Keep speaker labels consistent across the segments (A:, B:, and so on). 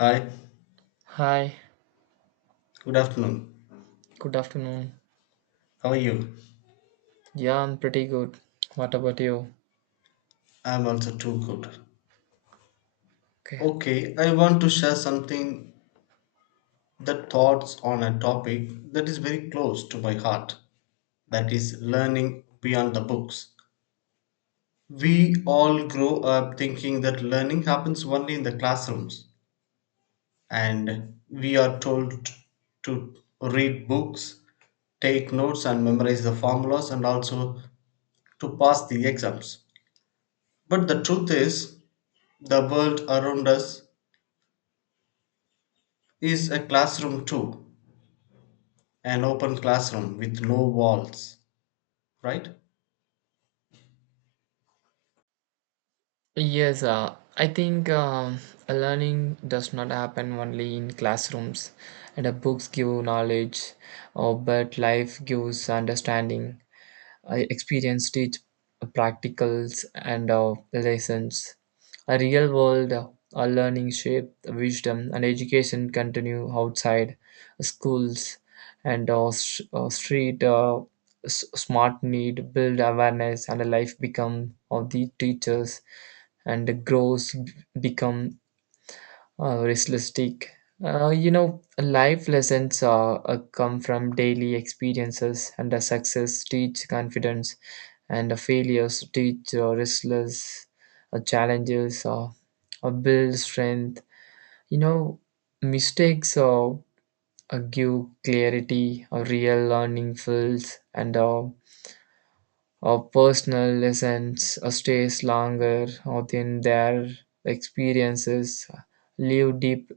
A: Hi,
B: Hi,
A: good afternoon.
B: good afternoon.
A: How are you?
B: Yeah, I'm pretty good. What about you?
A: I'm also too good.
B: Okay.
A: Okay, I want to share something, that thoughts on a topic that is very close to my heart, that is learning beyond the books. We all grow up thinking that learning happens only in the classrooms, and we are told to read books, take notes and memorize the formulas, and also to pass the exams. But the truth is, the world around us is a classroom too, an open classroom with no walls, right?
B: Yes, I think learning does not happen only in classrooms. And the books give knowledge, or but life gives understanding. I experienced teach practicals and lessons. A real world a learning shape wisdom and education continue outside schools and street s- smart need build awareness and a life become of the teachers and the grows become realistic. You know, life lessons come from daily experiences, and the success teach confidence and failures teach restless challenges build strength, you know, mistakes give clarity real learning fills and personal lessons stays longer than their experiences leave deep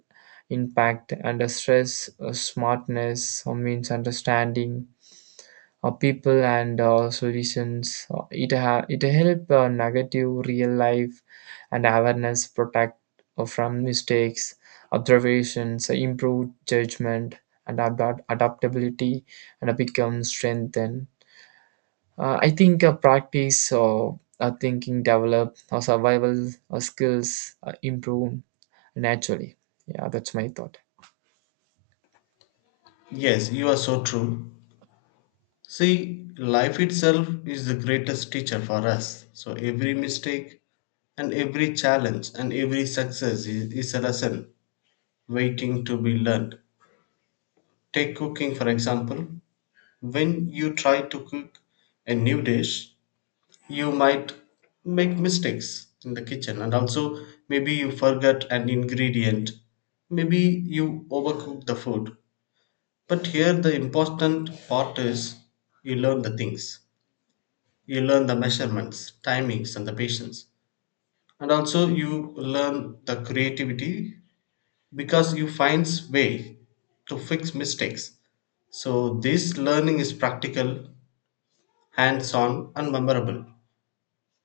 B: impact and stress smartness means understanding people and solutions. It help negative real life and awareness protect from mistakes, observations, improve judgment and adaptability, and become strengthened. I think practice or thinking develop or survival skills improve naturally. Yeah, that's my thought.
A: Yes, you are so true. See, life itself is the greatest teacher for us. So every mistake and every challenge and every success is a lesson waiting to be learned. Take cooking for example. When you try to cook a new dish, you might make mistakes in the kitchen, and also maybe you forget an ingredient, maybe you overcook the food. But here the important part is, you learn the things, you learn the measurements, timings and the patience, and also you learn the creativity, because you finds way to fix mistakes. So this learning is practical, hands on and memorable.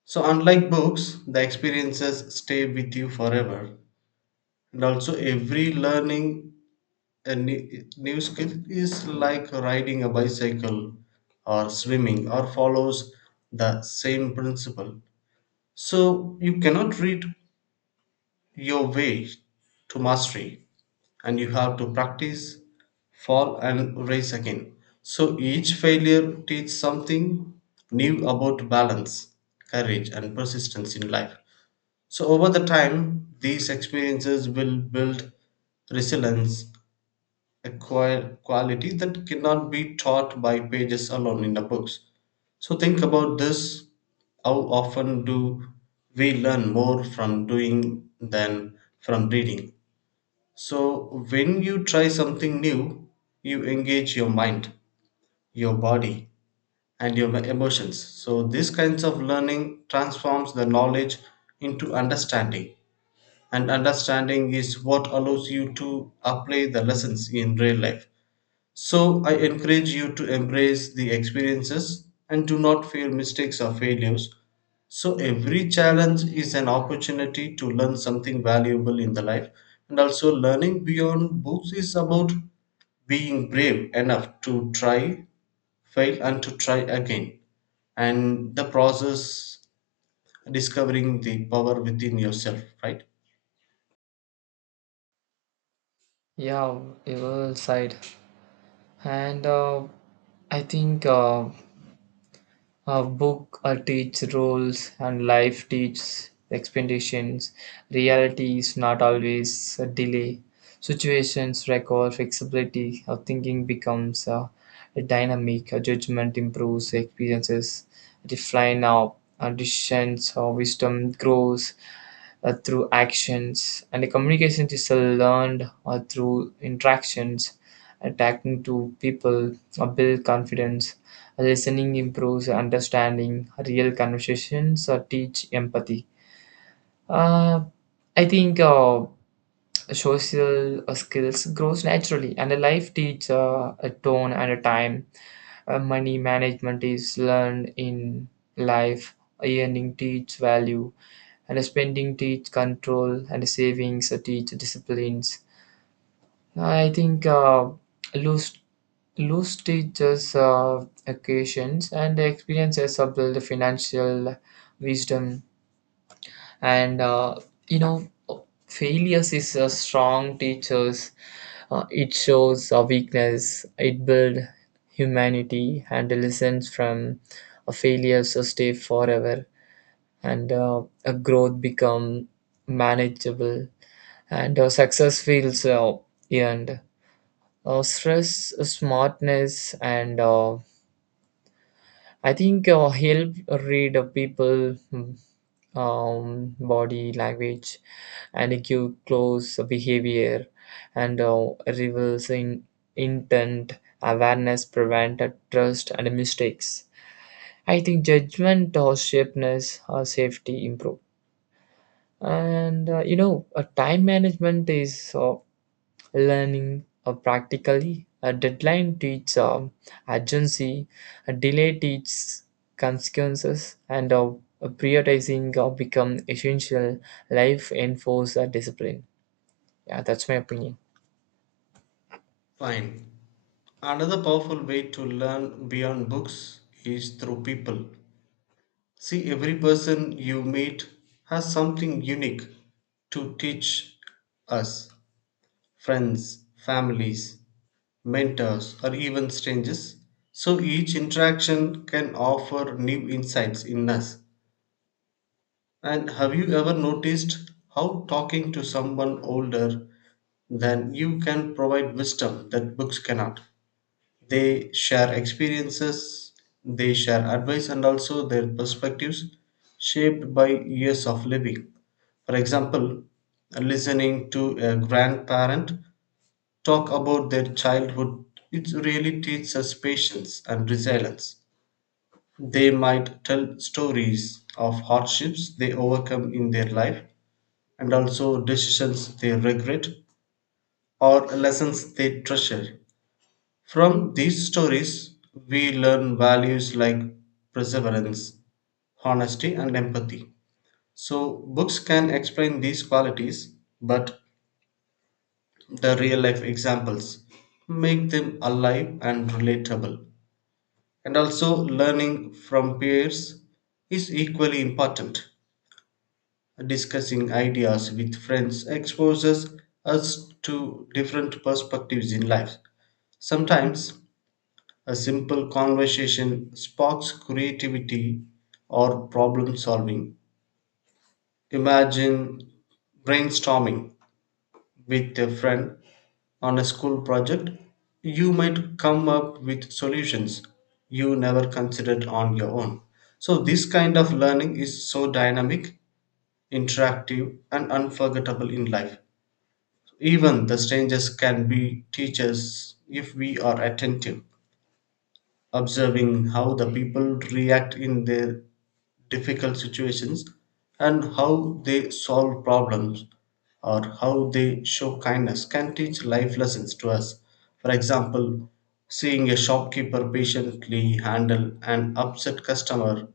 A: So, unlike books, the experiences stay with you forever. And also, every learning a new skill is like riding a bicycle or swimming or follows the same principle. So, you cannot read your way to mastery, and you have to practice, fall, and rise again. So, each failure teaches something new about balance, courage, and persistence in life. So over the time, these experiences will build resilience, a quality that cannot be taught by pages alone in the books. So think about this. How often do we learn more from doing than from reading? So when you try something new, you engage your mind, your body, and your emotions. So these kinds of learning transforms the knowledge into understanding, and understanding is what allows you to apply the lessons in real life. So, I encourage you to embrace the experiences and do not fear mistakes or failures. So, every challenge is an opportunity to learn something valuable in the life, and also learning beyond books is about being brave enough to try, fail, and to try again, and the process discovering the power within yourself, right?
B: Yeah, well side, and I think. A book teach roles and life teaches expectations. Reality is not always a delay. Situations require flexibility. Our thinking becomes dynamic. Our judgment improves. Experiences refine our decisions. Our wisdom grows through actions. And the communication is learned through interactions. Attacking to people build confidence. Listening improves understanding. Real conversations teach empathy. Uh, I think social skills grows naturally, and a life teach a tone and a time. Money management is learned in life. Earning teach value, and spending teach control, and savings teach disciplines. I think loose loose teaches occasions and experiences of the financial wisdom and you know failures is a strong teachers. It shows a weakness, it builds humanity and the lessons from a failure so stay forever and a growth become manageable and success feels earned. Stress smartness and I think help read a people, body language and give close behavior and reversing intent awareness prevented trust and mistakes. I think judgment or shapeness or safety improve and you know time management is learning practically. A deadline teaches urgency, a delay teaches consequences, and prioritizing become essential. Life enforce discipline. Yeah, that's my opinion.
A: Fine. Another powerful way to learn beyond books is through people. See, every person you meet has something unique to teach us, friends, families, mentors, or even strangers. So each interaction can offer new insights in us. And have you ever noticed how talking to someone older than you can provide wisdom that books cannot? They share experiences, they share advice, and also their perspectives shaped by years of living. For example, listening to a grandparent talk about their childhood, it really teaches us patience and resilience. They might tell stories of hardships they overcome in their life, and also decisions they regret or lessons they treasure. From these stories, we learn values like perseverance, honesty, and empathy. So, books can explain these qualities, but the real life examples make them alive and relatable. And also, learning from peers is equally important. Discussing ideas with friends exposes us to different perspectives in life. Sometimes a simple conversation sparks creativity or problem solving. Imagine brainstorming with a friend on a school project. You might come up with solutions you never considered on your own. So, this kind of learning is so dynamic, interactive, and unforgettable in life. Even the strangers can be teachers if we are attentive. Observing how the people react in their difficult situations, and how they solve problems, or how they show kindness can teach life lessons to us. For example, seeing a shopkeeper patiently handle an upset customer,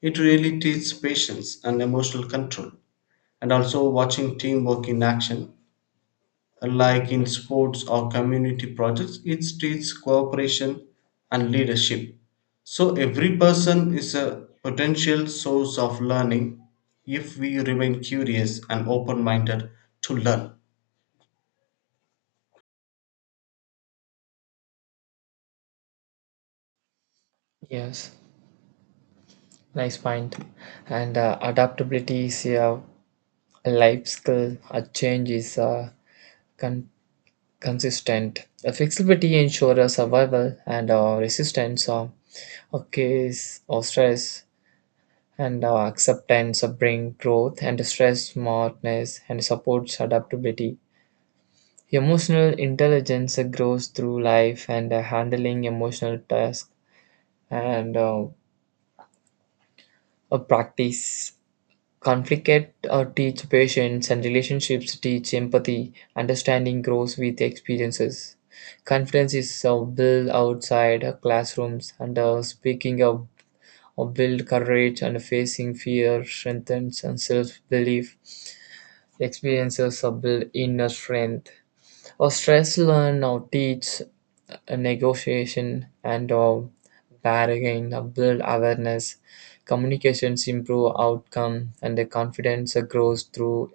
A: it really teaches patience and emotional control. And also watching teamwork in action, like in sports or community projects, it teaches cooperation and leadership. So every person is a potential source of learning if we remain curious and open minded to learn.
B: Yes, nice point. And adaptability is a life skill. A change is con- consistent. A flexibility ensures survival and resistance of case or stress and acceptance of brain growth and stress smartness and supports adaptability. Emotional intelligence grows through life and handling emotional tasks and a practice. Conflict teach patience and relationships teach empathy. Understanding grows with experiences. Confidence is built outside classrooms and speaking of build courage and facing fear strengthens and self-belief experiences of build inner strength. Or stress learn or teach a negotiation and or bargain or build awareness. Communications improve outcome and the confidence grows through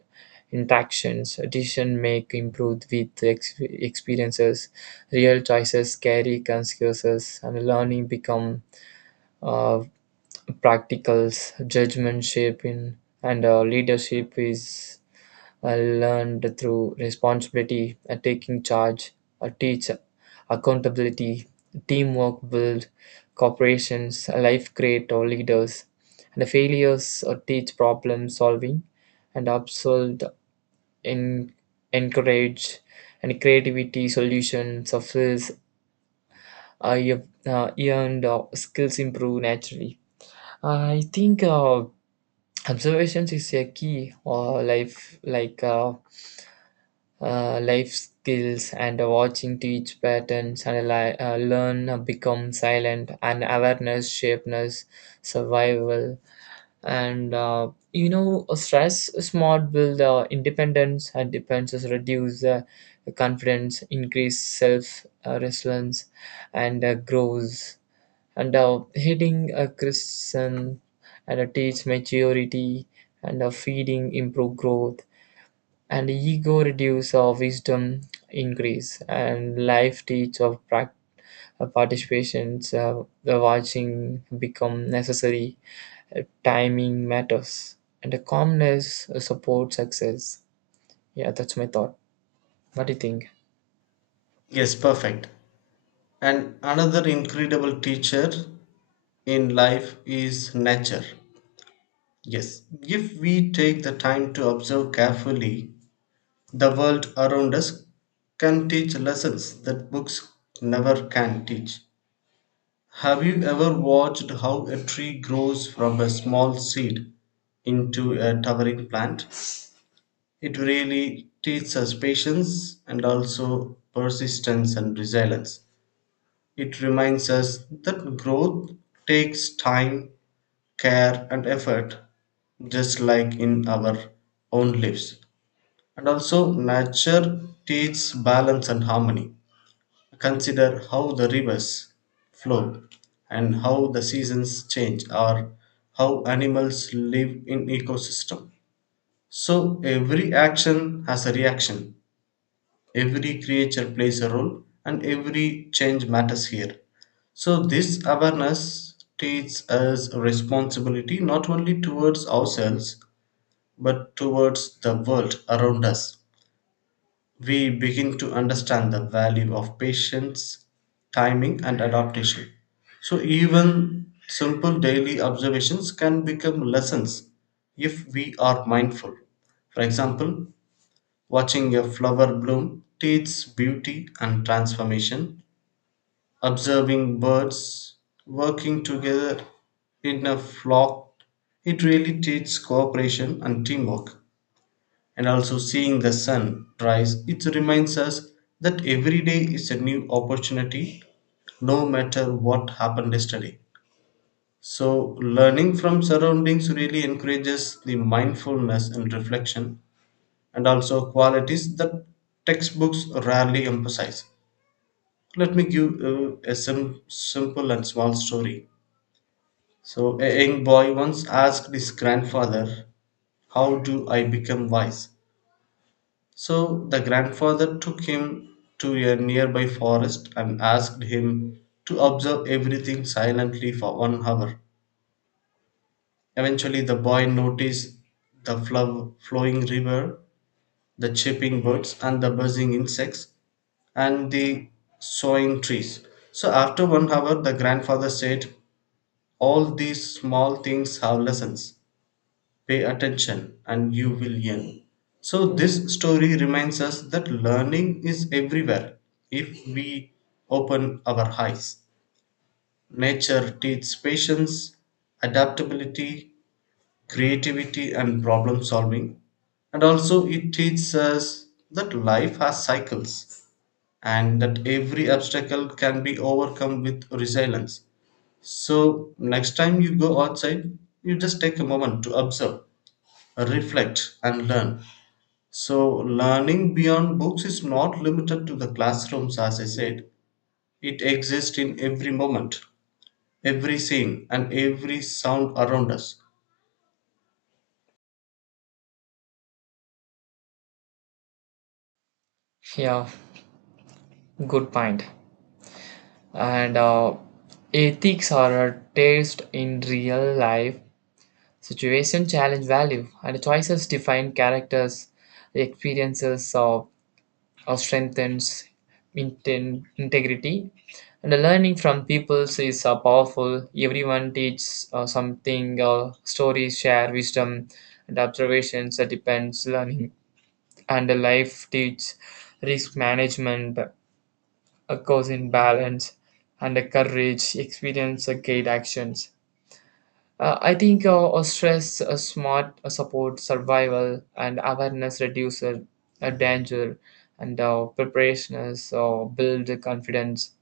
B: interactions. Decision make improved with experiences. Real choices carry consequences and learning become uh, practicals. Judgment shape in and leadership is I learned through responsibility, taking charge, teach accountability, teamwork build, corporations, life create or leaders. And the failures teach problem solving and absolved in encourage and creativity solution, success. This. I have earned skills improve naturally. I think observations is a key or life like life skills and watching teach patterns and learn become silent and awareness shapeness survival and you know stress smart build independence and depends reduce confidence increase self resilience and grows and hitting a christian and teach maturity and feeding improve growth and ego reduce or wisdom increase and life teach of participations the watching become necessary, timing matters and the calmness supports success. Yeah, that's my thought. What do you think?
A: Yes, perfect. And another incredible teacher in life is nature. Yes, if we take the time to observe carefully, the world around us can teach lessons that books never can teach. Have you ever watched how a tree grows from a small seed into a towering plant? It really teaches us patience and also persistence and resilience. It reminds us that growth takes time, care, and effort, just like in our own lives. And also, nature teaches balance and harmony. Consider how the rivers flow, and how the seasons change, or how animals live in ecosystem. So every action has a reaction, every creature plays a role, and every change matters here. So this awareness teaches us responsibility, not only towards ourselves but towards the world around us. We begin to understand the value of patience, timing, and adaptation. So, even simple daily observations can become lessons if we are mindful. For example, watching a flower bloom teaches beauty and transformation, observing birds working together in a flock, it really teaches cooperation and teamwork, and also seeing the sun rise, it reminds us that every day is a new opportunity, no matter what happened yesterday. So, learning from surroundings really encourages the mindfulness and reflection, and also qualities that textbooks rarely emphasize. Let me give a simple and small story. So, a young boy once asked his grandfather, how do I become wise? So the grandfather took him to a nearby forest and asked him to observe everything silently for 1 hour. Eventually, the boy noticed the flowing river, the chirping birds, and the buzzing insects, and the swaying trees. So, after 1 hour, the grandfather said, all these small things have lessons. Pay attention and you will learn. So, this story reminds us that learning is everywhere if we open our eyes. Nature teaches patience, adaptability, creativity, and problem solving. And also, it teaches us that life has cycles, and that every obstacle can be overcome with resilience. So, next time you go outside, you just take a moment to observe, reflect and learn. So learning beyond books is not limited to the classrooms, as I said, it exists in every moment, every scene and every sound around us.
B: Yeah, good point. And ethics are a taste in real life situation challenge value and choices define characters experiences of strengthens integrity. And the learning from peoples is powerful. Everyone teaches something, stories share wisdom and observations that depends learning. And the life teaches risk management, a cause in balance, and the courage, experience, guide actions. I think a stress, a smart a support, survival, and awareness reduces a danger, and preparedness build confidence.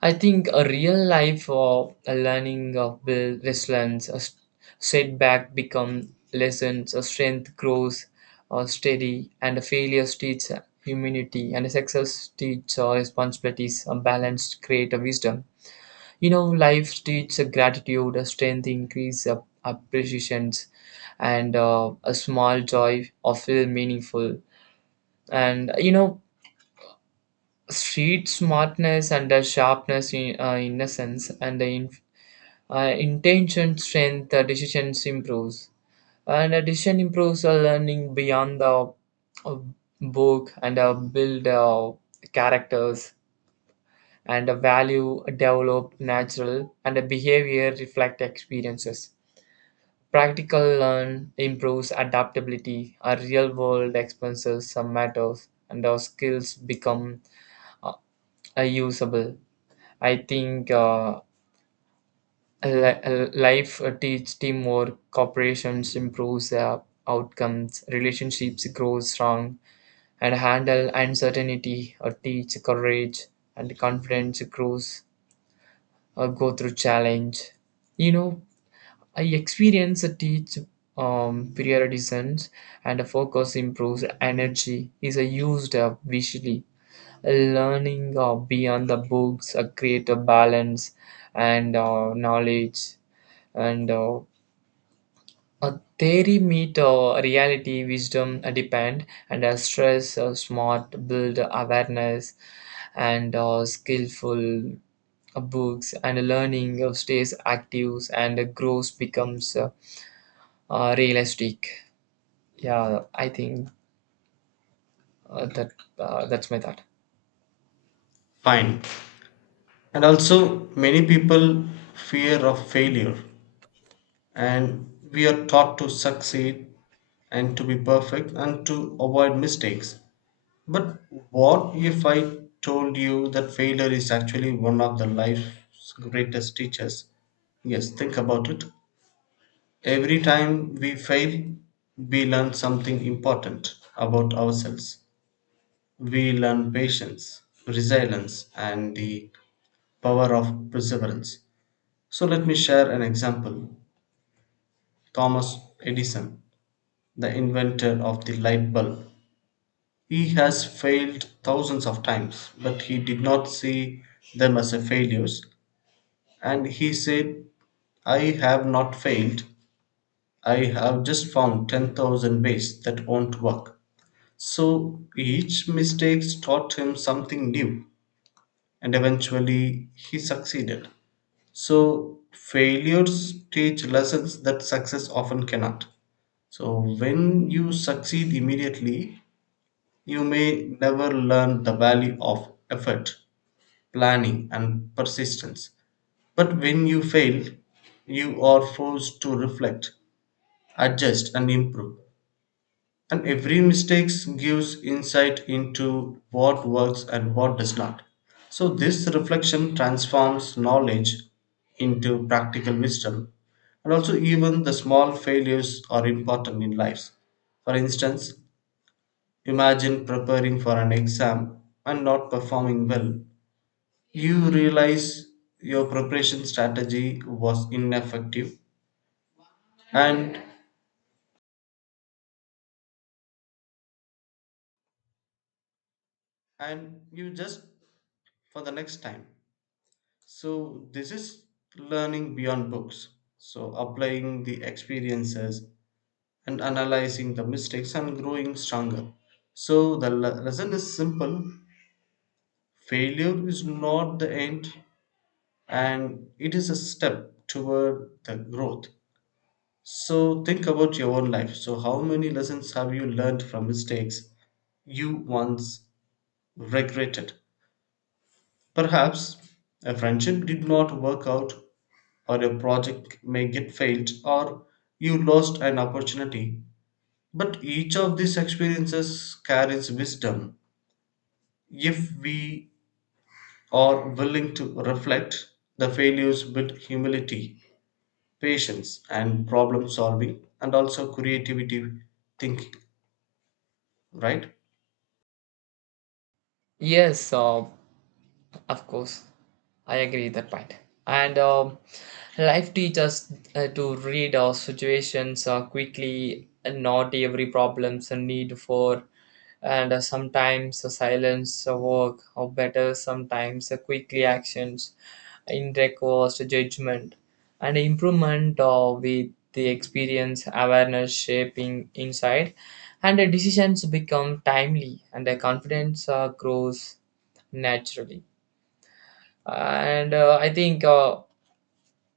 B: I think a real life learning build resilience, setback become lessons, a strength grows steady, and a failures teach humanity, and a success teach responsibilities, a balance create a wisdom. You know, life teaches a gratitude, a strength, increase a appreciations, and a small joy of feel meaningful. And you know, street smartness and the sharpness in innocence and the intention strength, the decisions improves. And a decision improves a learning beyond the uh, book and build characters and a value develop natural and a behavior reflect experiences. Practical learn improves adaptability, our real world experiences some matters, and our skills become uh, usable. I think life teach teamwork, corporations improves outcomes, relationships grow strong, and handle uncertainty or teach courage and confidence grows go through challenge. You know, I experience a teach periodization and a focus improves energy is a used visually. Learning beyond the books create a balance and knowledge and a theory meet reality wisdom depend and stress smart build awareness and skillful books and learning stays active and grows becomes realistic. Yeah, I think uh, that that's my thought.
A: Fine. And also many people fear of failure, and we are taught to succeed and to be perfect and to avoid mistakes. But what if I told you that failure is actually one of the life's greatest teachers? Yes, think about it. Every time we fail, we learn something important about ourselves. We learn patience, resilience, and the power of perseverance. So, let me share an example. Thomas Edison, the inventor of the light bulb, he has failed thousands of times, but he did not see them as a failures, and he said, I have not failed, I have just found 10,000 ways that won't work. So each mistake taught him something new, and eventually he succeeded. So failures teach lessons that success often cannot. So when you succeed immediately, you may never learn the value of effort, planning, and persistence. But when you fail, you are forced to reflect, adjust, and improve. And every mistake gives insight into what works and what does not. So, this reflection transforms knowledge into practical wisdom. And also, even the small failures are important in life. For instance, imagine preparing for an exam and not performing well, you realize your preparation strategy was ineffective, and and you just for the next time. So this is learning beyond books, so applying the experiences and analyzing the mistakes and growing stronger. So the lesson is simple, failure is not the end, and it is a step toward the growth. So think about your own life. So, how many lessons have you learned from mistakes you once regretted? Perhaps a friendship did not work out, or a project may get failed, or you lost an opportunity. But each of these experiences carries wisdom. If we are willing to reflect, the failures build humility, patience, and problem solving, and also creativity thinking, right?
B: Yes, of course, I agree with that point. And life teaches to read our situations quickly. And not every problems a need for, and sometimes a silence, a work, or better sometimes a quickly actions in recourse judgment and improvement with the experience awareness shaping insight and the decisions become timely and the confidence grows naturally and I think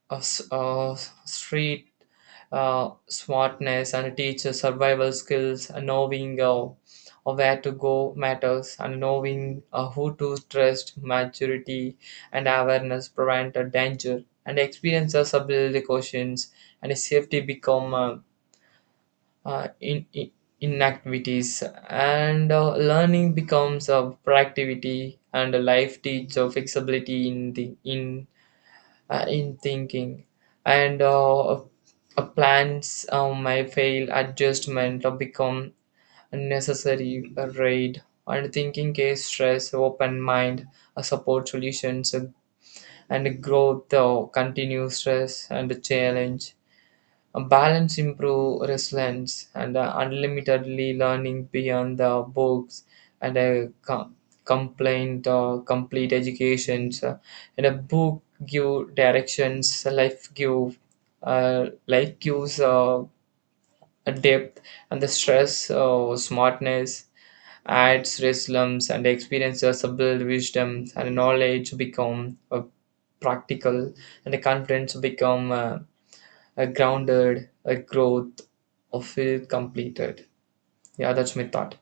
B: uh, s- uh, street smartness and teacher survival skills and knowing where to go matters and knowing who to trust maturity and awareness prevent a danger and experiences as ability questions and safety become in inactivities and learning becomes a proactivity and life teach of flexibility in the in thinking and plans may fail adjustment or become unnecessary raid and thinking case stress open mind support solutions and growth continue stress and challenge a balance improve resilience and unlimitedly learning beyond the books and a complaint or complete educations and a book give directions, life give life gives a depth and the stress smartness adds resilience and experiences build wisdom and knowledge become practical and the confidence become a grounded, a growth, or feel completed. Yeah, that's my thought.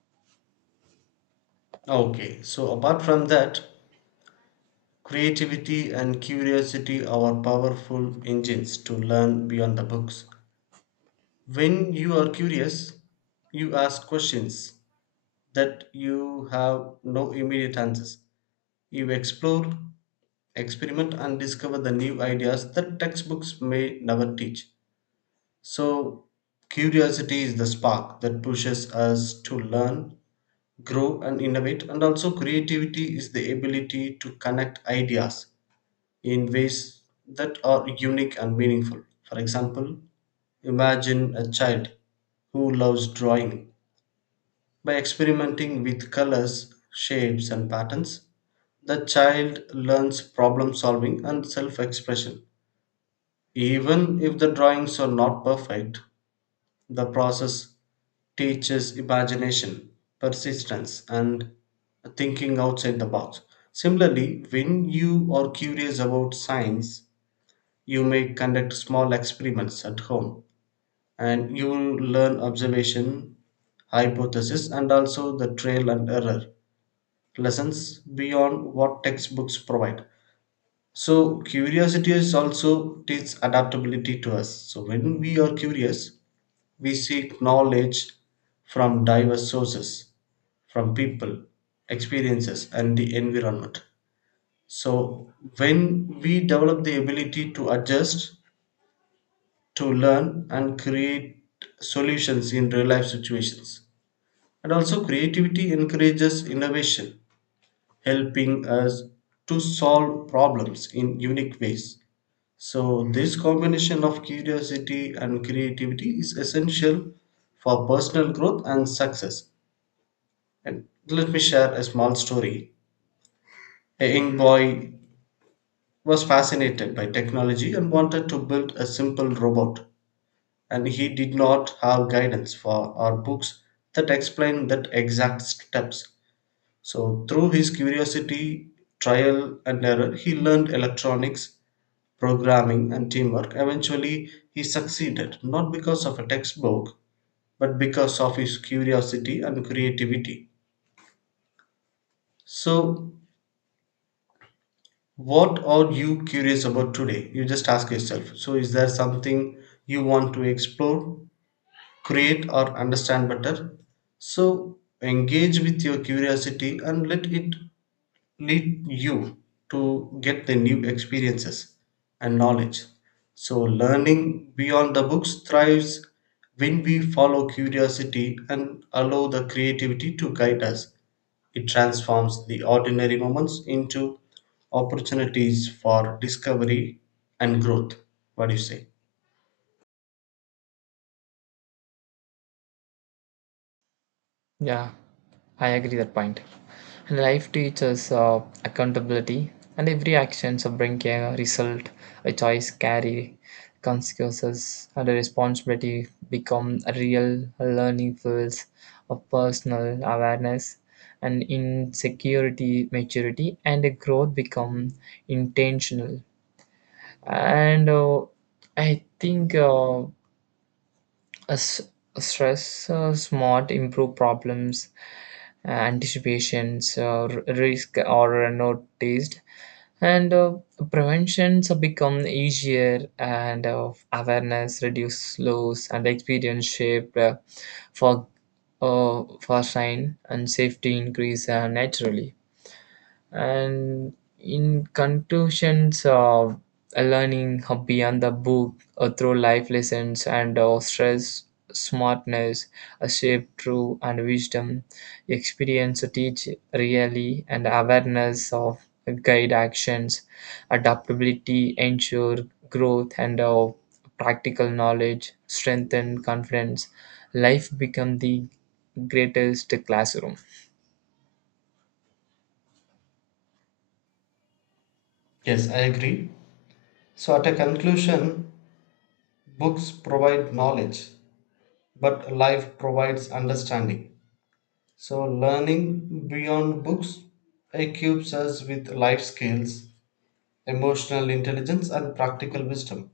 A: Okay, so apart from that, creativity and curiosity are powerful engines to learn beyond the books. When you are curious, you ask questions that you have no immediate answers. You explore, experiment, and discover the new ideas that textbooks may never teach. So, curiosity is the spark that pushes us to learn, grow, and innovate, and also creativity is the ability to connect ideas in ways that are unique and meaningful. For example, imagine a child who loves drawing. By experimenting with colors, shapes, and patterns, the child learns problem solving and self expression. Even if the drawings are not perfect, the process teaches imagination, persistence, and thinking outside the box. Similarly, when you are curious about science, you may conduct small experiments at home and you will learn observation, hypothesis, and also the trail and error lessons beyond what textbooks provide. So, curiosity is also teaches adaptability to us. So, when we are curious, we seek knowledge from diverse sources, from people, experiences, and the environment. So, when we develop the ability to adjust to learn and create solutions in real life situations. And also, creativity encourages innovation, helping us to solve problems in unique ways. So, this combination of curiosity and creativity is essential for personal growth and success. And let me share a small story. A young boy was fascinated by technology and wanted to build a simple robot, and he did not have guidance for or books that explain that exact steps. So through his curiosity, trial and error, he learned electronics, programming and teamwork. Eventually he succeeded not because of a textbook, but because of his curiosity and creativity. So what are you curious about today? You just ask yourself, so is there something you want to explore, create or understand better? So engage with your curiosity and let it lead you to get the new experiences and knowledge. So learning beyond the books thrives when we follow curiosity and allow the creativity to guide us. It transforms the ordinary moments into opportunities for discovery and growth. What do you say?
B: Yeah, I agree that point. And life teaches accountability, and every action so bring a result, a choice carry consequences, and a responsibility become a real learning fields of personal awareness, and insecurity, maturity, and a growth become intentional. And I think. A s- a stress smart improve problems anticipations or risk or noticed and preventions become easier and awareness reduce loss and experience shape for for sign and safety increase naturally and in conclusions, learning beyond the book through life lessons and stress, smartness, a shape, true and wisdom, experience teach really, and awareness of guide actions, adaptability ensure growth and practical knowledge strengthen confidence. Life become the greatest classroom.
A: Yes, I agree. So, at a conclusion, books provide knowledge, but life provides understanding. So, learning beyond books equips us with life skills, emotional intelligence, and practical wisdom.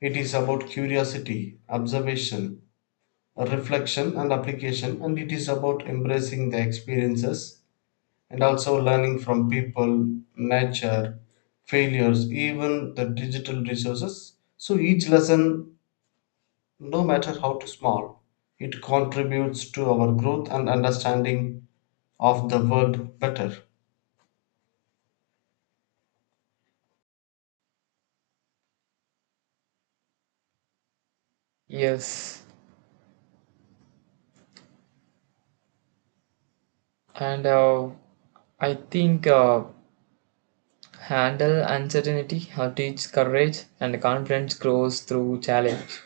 A: It is about curiosity, observation, reflection, and application, and it is about embracing the experiences and also learning from people, nature, failures, even the digital resources. So, each lesson, no matter how small, it contributes to our growth and understanding of the world better.
B: Yes. And I think handle uncertainty or teach courage and confidence grows through challenge.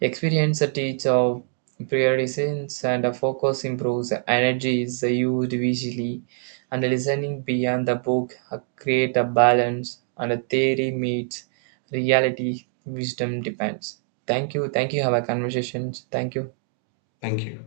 B: Experience teach of priorities and a focus improves. Energy is used visually and listening beyond the book create a balance and a theory meets reality. Wisdom depends. Thank you. Thank you. Have a conversation. Thank you.
A: Thank you.